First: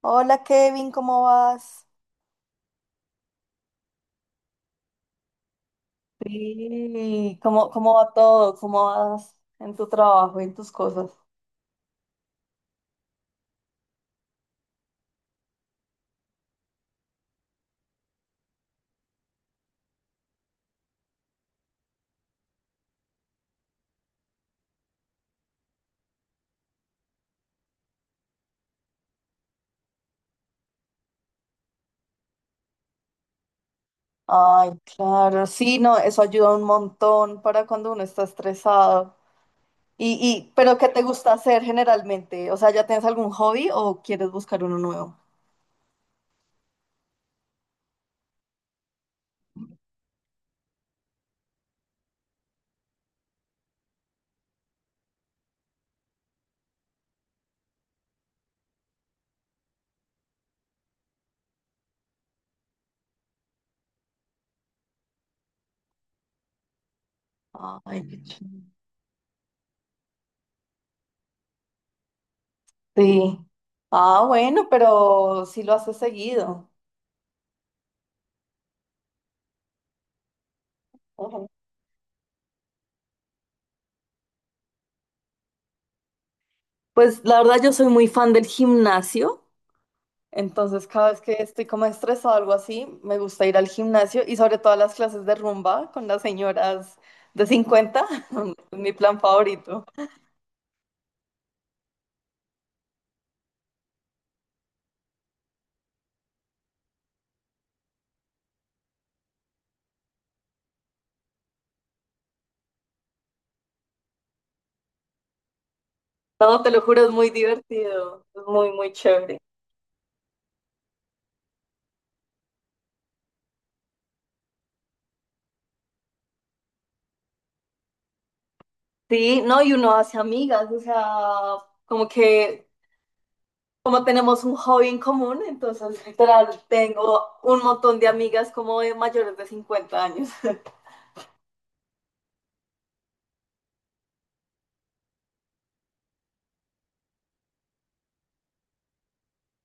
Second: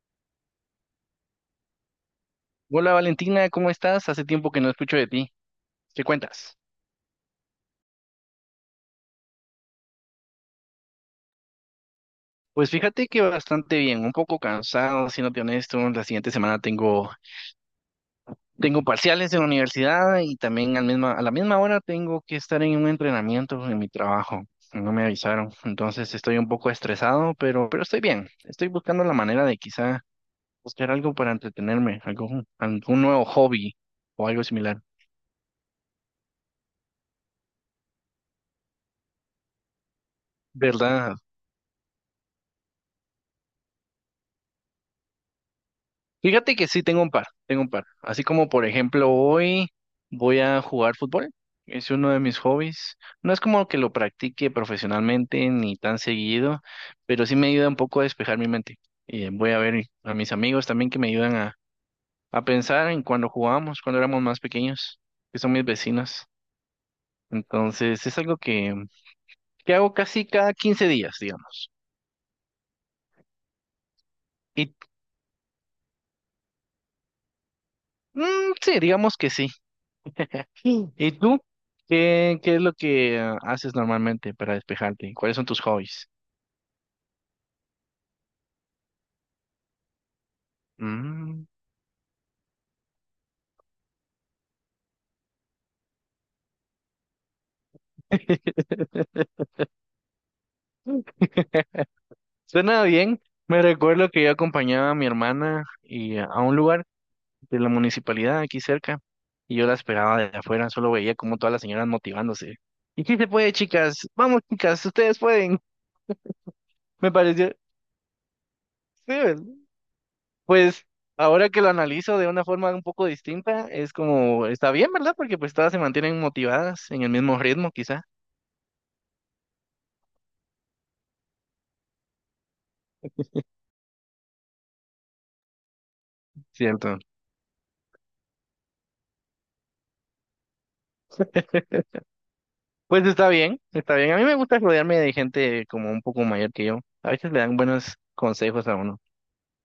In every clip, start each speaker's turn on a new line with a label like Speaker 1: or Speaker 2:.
Speaker 1: Hola Kevin, ¿cómo vas?
Speaker 2: Hola Valentina, ¿cómo estás? Hace tiempo que no escucho de ti. ¿Qué cuentas?
Speaker 1: Sí, ¿cómo va todo? ¿Cómo vas en tu trabajo y en tus cosas?
Speaker 2: Pues fíjate que bastante bien, un poco cansado, siéndote honesto. La siguiente semana tengo parciales en la universidad y también a la misma hora tengo que estar en un entrenamiento en mi trabajo. No me avisaron, entonces estoy un poco estresado, pero estoy bien. Estoy buscando la manera de quizá buscar algo para entretenerme, algo, algún nuevo hobby o algo
Speaker 1: Ay,
Speaker 2: similar.
Speaker 1: claro, sí, no, eso ayuda un montón para cuando uno está estresado. Pero ¿qué te
Speaker 2: ¿Verdad?
Speaker 1: gusta hacer generalmente? O sea, ¿ya tienes algún hobby o quieres buscar uno nuevo?
Speaker 2: Fíjate que sí tengo un par, tengo un par. Así como por ejemplo hoy voy a jugar fútbol. Es uno de mis hobbies. No es como que lo practique profesionalmente ni tan seguido, pero sí me ayuda un poco a despejar mi mente. Y voy a ver a mis amigos también que me ayudan a pensar en cuando jugábamos, cuando éramos más pequeños, que son mis vecinos.
Speaker 1: Ay,
Speaker 2: Entonces es
Speaker 1: qué
Speaker 2: algo
Speaker 1: ch-
Speaker 2: que hago casi cada 15 días, digamos.
Speaker 1: Sí. Ah,
Speaker 2: Y
Speaker 1: bueno, pero sí lo haces seguido.
Speaker 2: sí, digamos que sí. Mm. ¿Y tú?
Speaker 1: Ujú.
Speaker 2: ¿Qué es lo que haces normalmente para despejarte? ¿Cuáles son tus hobbies?
Speaker 1: Pues la verdad yo soy muy fan del gimnasio. Entonces, cada vez que
Speaker 2: Mm.
Speaker 1: estoy como estresado o algo así, me gusta ir al gimnasio y sobre todo a las clases de rumba con las señoras de 50. Es mi plan favorito.
Speaker 2: Suena bien. Me recuerdo que yo acompañaba a mi hermana y a un lugar de la municipalidad aquí cerca y yo la esperaba de afuera, solo veía como todas las señoras motivándose. ¿Y sí se puede, chicas? Vamos, chicas, ustedes pueden.
Speaker 1: No, te lo juro, es
Speaker 2: Me
Speaker 1: muy
Speaker 2: pareció,
Speaker 1: divertido. Es muy, muy chévere.
Speaker 2: sí. Pues ahora que lo analizo de una forma un poco distinta, es como, está bien, ¿verdad? Porque pues todas se mantienen motivadas en el mismo ritmo, quizá.
Speaker 1: Sí, no, y uno hace amigas, o sea, como que, como tenemos un hobby en común, entonces literal
Speaker 2: Cierto.
Speaker 1: tengo un montón de amigas como de mayores de 50 años.
Speaker 2: Pues está bien, está bien. A mí me gusta rodearme de gente como un poco mayor que yo. A veces le dan buenos consejos a uno.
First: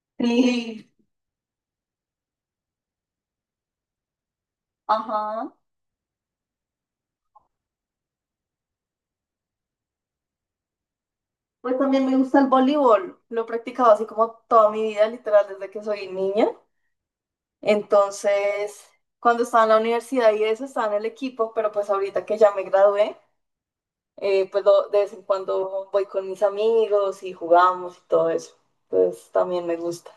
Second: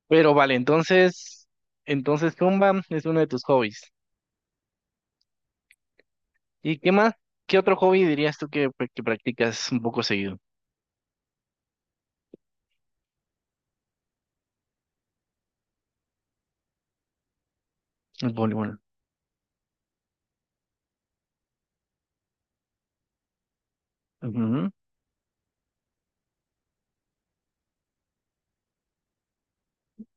Speaker 2: Pero vale,
Speaker 1: Sí,
Speaker 2: entonces Zumba es uno de tus hobbies.
Speaker 1: ajá.
Speaker 2: ¿Y qué más? ¿Qué otro hobby dirías tú que, pues, que practicas un poco seguido?
Speaker 1: Pues también me gusta el voleibol. Lo he practicado así como toda mi vida, literal, desde que soy niña.
Speaker 2: El voleibol.
Speaker 1: Entonces, cuando estaba en la universidad y eso, estaba en el equipo, pero pues ahorita que ya me gradué, pues de vez en cuando voy con mis amigos y jugamos y todo eso. Pues también me gusta.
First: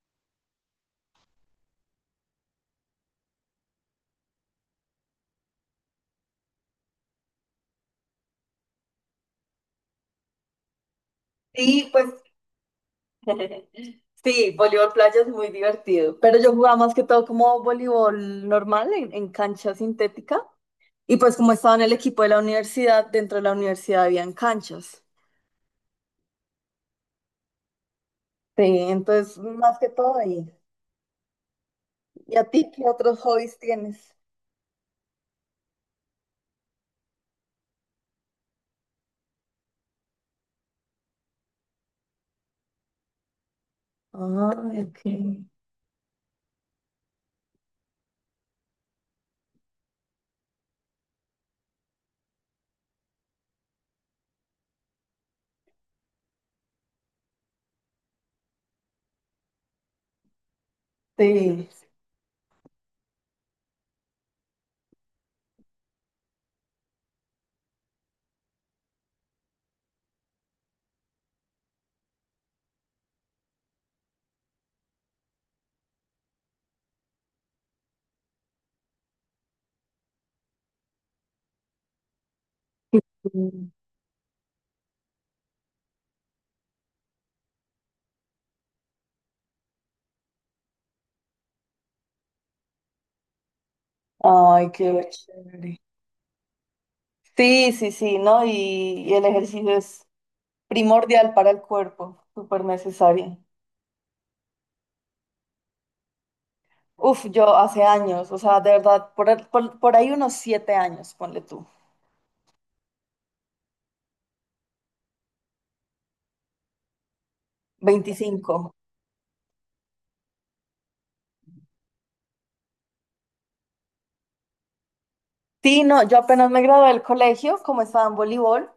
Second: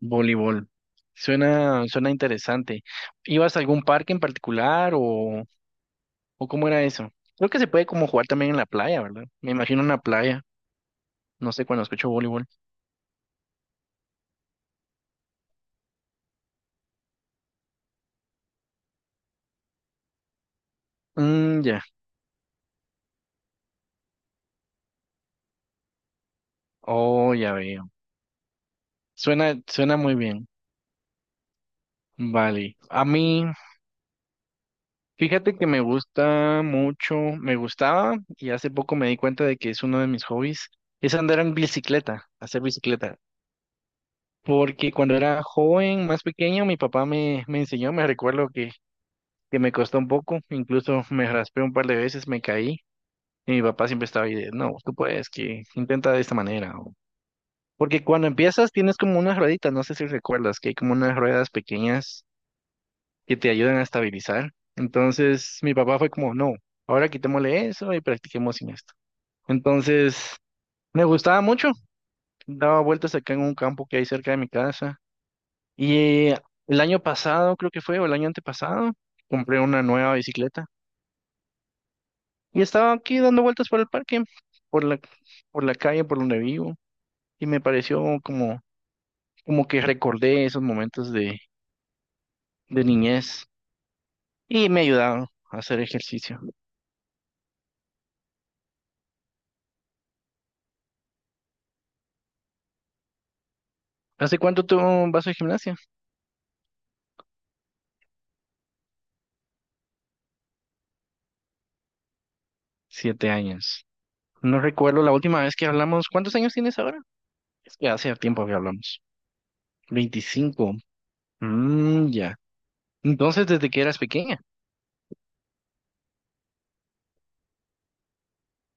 Speaker 2: Voleibol. Suena interesante. ¿Ibas a algún parque en particular o cómo era eso? Creo que se puede como jugar también en la playa, ¿verdad? Me imagino una playa. No sé cuando
Speaker 1: Sí, pues
Speaker 2: escucho voleibol.
Speaker 1: sí, voleibol playa es muy divertido, pero yo jugaba más que todo como voleibol normal en cancha sintética. Y pues como
Speaker 2: Mm,
Speaker 1: estaba
Speaker 2: ya.
Speaker 1: en el equipo de la universidad, dentro de la universidad habían canchas.
Speaker 2: Oh, ya veo.
Speaker 1: Sí, entonces
Speaker 2: Suena,
Speaker 1: más que
Speaker 2: suena muy
Speaker 1: todo ahí.
Speaker 2: bien.
Speaker 1: ¿Y a ti
Speaker 2: Vale.
Speaker 1: qué
Speaker 2: A
Speaker 1: otros
Speaker 2: mí,
Speaker 1: hobbies tienes?
Speaker 2: fíjate que me gusta mucho, me gustaba y hace poco me di cuenta de que es uno de mis hobbies, es andar en bicicleta, hacer bicicleta.
Speaker 1: Ah,
Speaker 2: Porque
Speaker 1: ok.
Speaker 2: cuando era joven, más pequeño, mi papá me enseñó, me recuerdo que me costó un poco, incluso me raspé un par de veces, me caí y mi papá siempre estaba ahí de, no, tú puedes, que intenta de esta manera. Porque cuando empiezas tienes como unas rueditas, no sé si recuerdas, que hay como unas ruedas
Speaker 1: Sí,
Speaker 2: pequeñas que te ayudan a estabilizar. Entonces mi papá fue como, no, ahora quitémosle eso y practiquemos sin esto. Entonces me gustaba mucho, daba vueltas acá en un campo que hay cerca de mi casa y el año pasado creo que fue, o el año antepasado, compré una nueva bicicleta. Y estaba aquí dando vueltas
Speaker 1: sí.
Speaker 2: por el parque, por la, por la calle, por donde vivo, y me pareció como, como que recordé esos momentos de niñez y
Speaker 1: Ay,
Speaker 2: me
Speaker 1: qué
Speaker 2: ayudaron a
Speaker 1: chévere.
Speaker 2: hacer ejercicio.
Speaker 1: Sí, sí, sí, ¿no? Y el ejercicio es primordial para el cuerpo, súper necesario.
Speaker 2: ¿Hace cuánto tú vas al gimnasio?
Speaker 1: Uf, yo hace años, o sea, de verdad, por ahí unos 7 años, ponle tú,
Speaker 2: 7 años. No recuerdo la última vez que hablamos. ¿Cuántos años tienes ahora? Es que hace tiempo que
Speaker 1: 25.
Speaker 2: hablamos. 25. Mm, ya. Entonces, desde que eras pequeña.
Speaker 1: Sí, no, yo apenas me gradué del colegio, como estaba en voleibol,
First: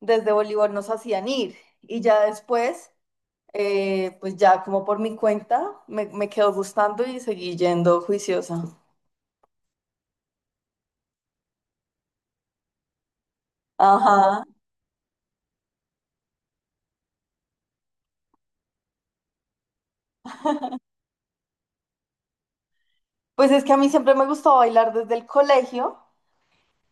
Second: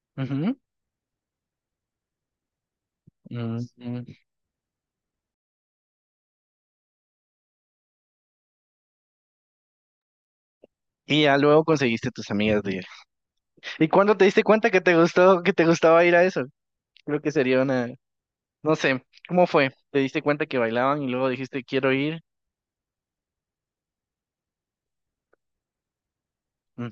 Speaker 1: desde
Speaker 2: Ujú.
Speaker 1: voleibol nos hacían ir y ya después
Speaker 2: Mm, mm.
Speaker 1: pues ya como por mi cuenta me quedó gustando y seguí yendo juiciosa.
Speaker 2: Y ya luego conseguiste tus amigas de ir. ¿Y cuándo te
Speaker 1: Ajá.
Speaker 2: diste cuenta que te gustó, que te gustaba ir a eso? Creo que sería una, no sé, ¿cómo fue? ¿Te diste cuenta que bailaban y luego dijiste quiero ir?
Speaker 1: Pues es que a mí siempre me gustó bailar desde el colegio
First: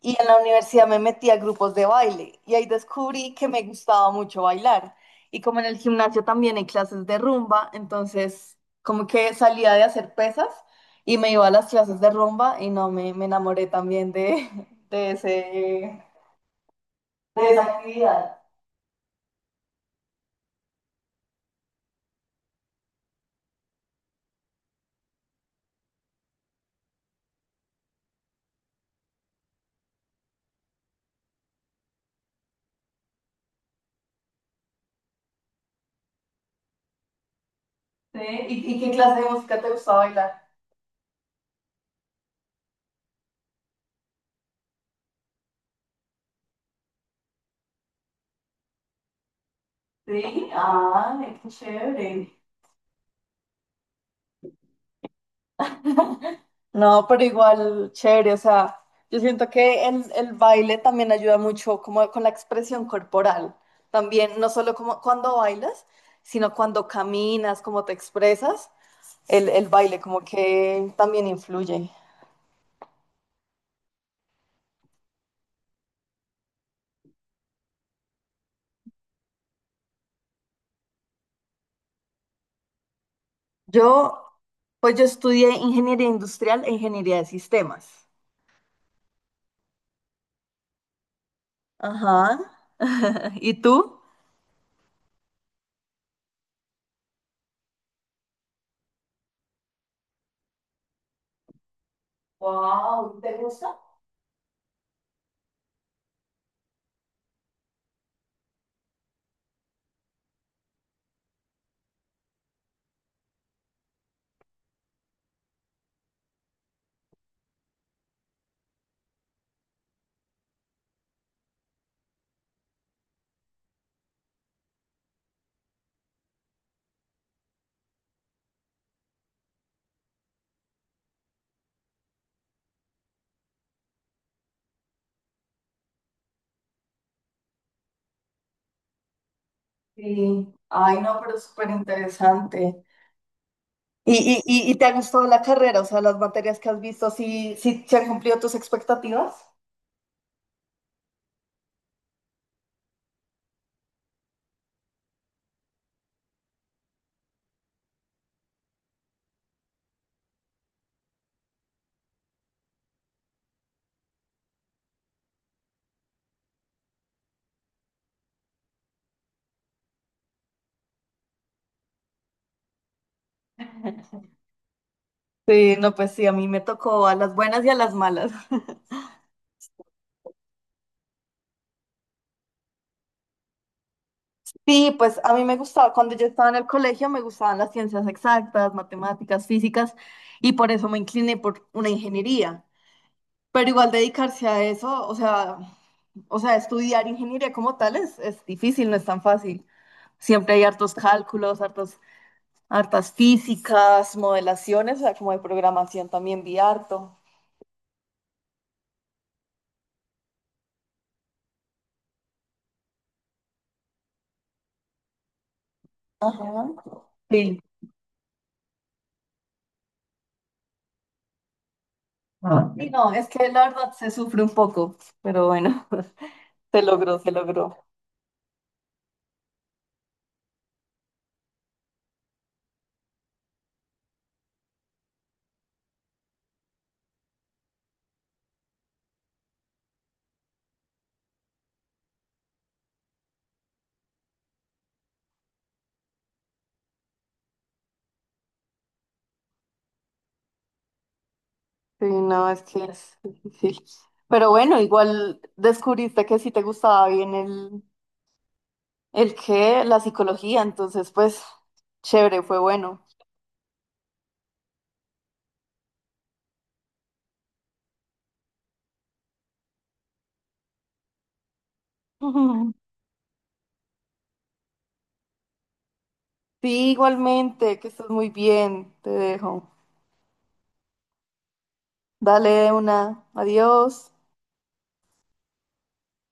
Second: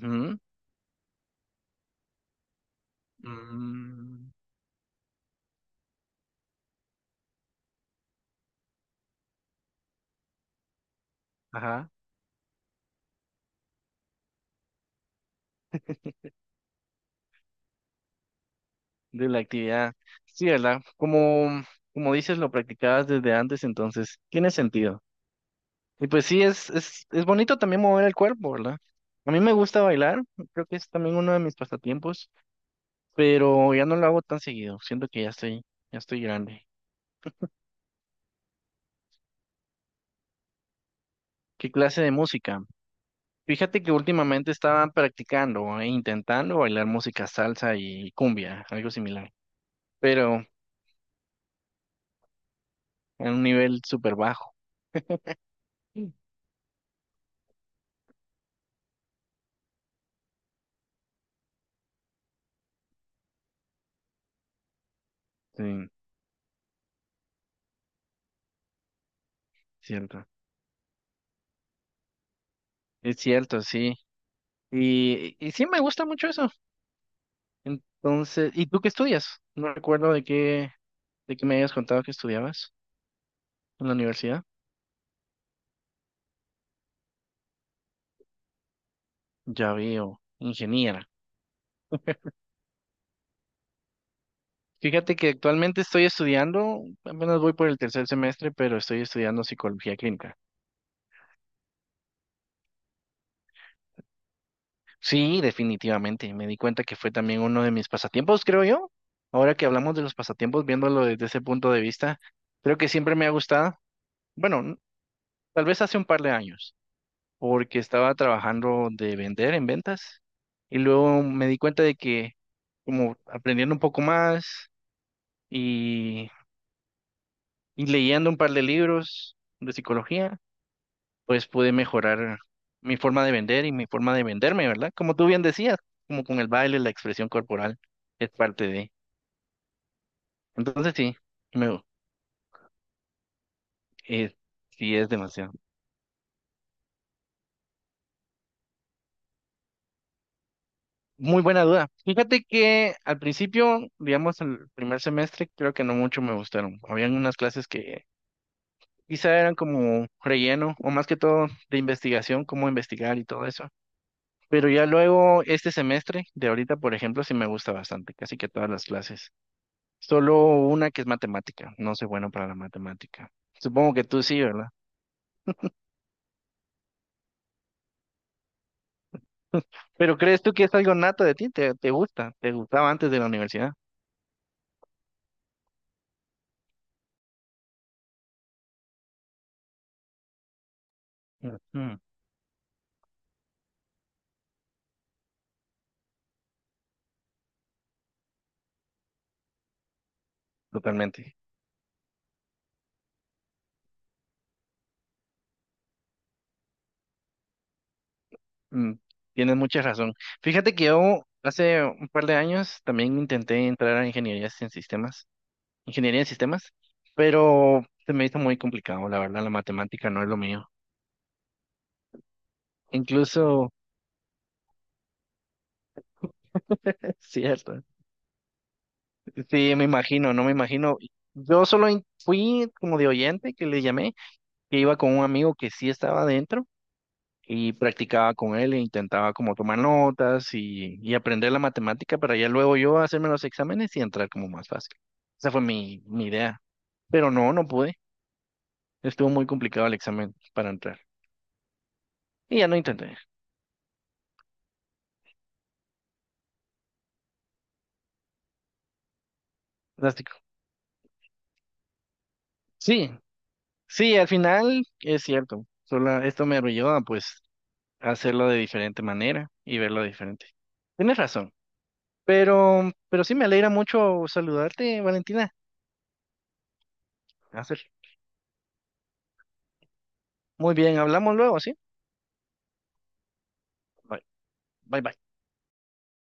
Speaker 1: y en la universidad me metí a grupos de baile y ahí descubrí que me gustaba
Speaker 2: Mm,
Speaker 1: mucho bailar. Y como en el gimnasio también hay clases de rumba, entonces como que salía de hacer pesas y me iba a las
Speaker 2: ajá,
Speaker 1: clases de rumba y no, me enamoré también de, de ese, de esa actividad.
Speaker 2: de la actividad. Sí, ¿verdad? Como, como dices, lo practicabas desde antes, entonces tiene sentido. Y pues sí, es bonito también mover el cuerpo, ¿verdad? A mí me gusta bailar, creo que es también uno de mis pasatiempos, pero ya no lo hago tan seguido, siento que ya estoy grande.
Speaker 1: Sí. Y qué clase de música te gustaba bailar?
Speaker 2: ¿Qué clase de música? Fíjate que últimamente estaban practicando e intentando bailar música salsa y cumbia, algo similar, pero
Speaker 1: Sí, ay, qué chévere.
Speaker 2: en un nivel súper bajo. Mm.
Speaker 1: No, pero igual, chévere, o sea, yo siento que el baile también ayuda mucho como con la expresión corporal, también, no solo como cuando bailas,
Speaker 2: Sí,
Speaker 1: sino cuando caminas, cómo te expresas, el baile como
Speaker 2: cierto.
Speaker 1: que también influye.
Speaker 2: Es cierto, sí. Y sí me gusta mucho eso. Entonces, ¿y tú qué estudias? No recuerdo de qué me habías contado que estudiabas en la
Speaker 1: Yo,
Speaker 2: universidad.
Speaker 1: pues yo estudié ingeniería industrial e ingeniería de sistemas.
Speaker 2: Ya veo, ingeniera.
Speaker 1: Ajá. ¿Y tú?
Speaker 2: Fíjate que actualmente estoy estudiando, apenas voy por el tercer semestre, pero estoy estudiando psicología clínica.
Speaker 1: Wow, ¿te gusta?
Speaker 2: Sí, definitivamente. Me di cuenta que fue también uno de mis pasatiempos, creo yo. Ahora que hablamos de los pasatiempos, viéndolo desde ese punto de vista, creo que siempre me ha gustado. Bueno, tal vez hace un par de años, porque estaba trabajando de vender en ventas y luego me di cuenta de que como aprendiendo un poco más y, y leyendo un par de libros de psicología, pues pude mejorar mi forma de vender y mi forma de venderme, ¿verdad? Como tú bien decías, como con el baile, la expresión corporal es parte de.
Speaker 1: Sí.
Speaker 2: Entonces
Speaker 1: Ay,
Speaker 2: sí,
Speaker 1: no, pero súper
Speaker 2: me,
Speaker 1: interesante.
Speaker 2: eh,
Speaker 1: ¿Y te ha
Speaker 2: sí es
Speaker 1: gustado la
Speaker 2: demasiado.
Speaker 1: carrera? O sea, las materias que has visto, ¿sí, sí se han cumplido tus expectativas?
Speaker 2: Muy buena duda. Fíjate que al principio, digamos, el primer semestre, creo que no mucho me gustaron. Habían unas clases que quizá eran como relleno o más que todo de investigación, cómo investigar y todo eso. Pero ya luego, este semestre de ahorita, por ejemplo, sí me gusta bastante, casi que todas las clases. Solo una que es matemática. No soy bueno para la matemática. Supongo que tú sí, ¿verdad?
Speaker 1: Sí, no, pues sí, a mí me tocó a las buenas y a las malas.
Speaker 2: Pero ¿crees tú que es algo nato de ti? ¿Te gusta? ¿Te gustaba antes de la universidad?
Speaker 1: Sí, pues a mí me gustaba, cuando yo estaba en el colegio me gustaban las ciencias exactas, matemáticas, físicas, y por eso me incliné por una
Speaker 2: Ujú.
Speaker 1: ingeniería. Pero igual dedicarse a eso, o sea, estudiar ingeniería como tal es difícil, no es tan fácil. Siempre hay hartos
Speaker 2: Totalmente.
Speaker 1: cálculos, hartos. Hartas físicas, modelaciones, o sea, como de programación también vi harto.
Speaker 2: Mm, tienes mucha razón. Fíjate que yo hace un par de años también intenté entrar a ingeniería en
Speaker 1: Ajá.
Speaker 2: sistemas,
Speaker 1: Sí.
Speaker 2: pero se me hizo muy complicado, la verdad, la matemática no es lo mío.
Speaker 1: Sí, no, es que la
Speaker 2: Incluso,
Speaker 1: verdad se sufre un poco, pero bueno, se
Speaker 2: es
Speaker 1: logró, se logró.
Speaker 2: cierto. Sí, me imagino, no me imagino. Yo solo fui como de oyente que le llamé, que iba con un amigo que sí estaba adentro y practicaba con él e intentaba como tomar notas y aprender la matemática para ya luego yo hacerme los exámenes y entrar como más fácil. Esa fue mi idea. Pero no, no pude. Estuvo muy complicado el examen para entrar.
Speaker 1: Sí, no,
Speaker 2: Y
Speaker 1: es
Speaker 2: ya no
Speaker 1: que
Speaker 2: intenté.
Speaker 1: es difícil. Pero bueno, igual descubriste que sí te gustaba bien el qué, la
Speaker 2: Drástico.
Speaker 1: psicología, entonces pues chévere, fue bueno.
Speaker 2: Sí, sí, al final es cierto. Solo esto me ayuda pues a pues, hacerlo de diferente manera y verlo diferente. Tienes razón.
Speaker 1: Ujú.
Speaker 2: Pero sí me alegra mucho saludarte, Valentina.
Speaker 1: Sí, igualmente,
Speaker 2: Hace.
Speaker 1: que estés muy bien, te dejo.
Speaker 2: Muy bien, hablamos luego, ¿sí?
Speaker 1: Dale una, adiós.
Speaker 2: Bye, bye, bye.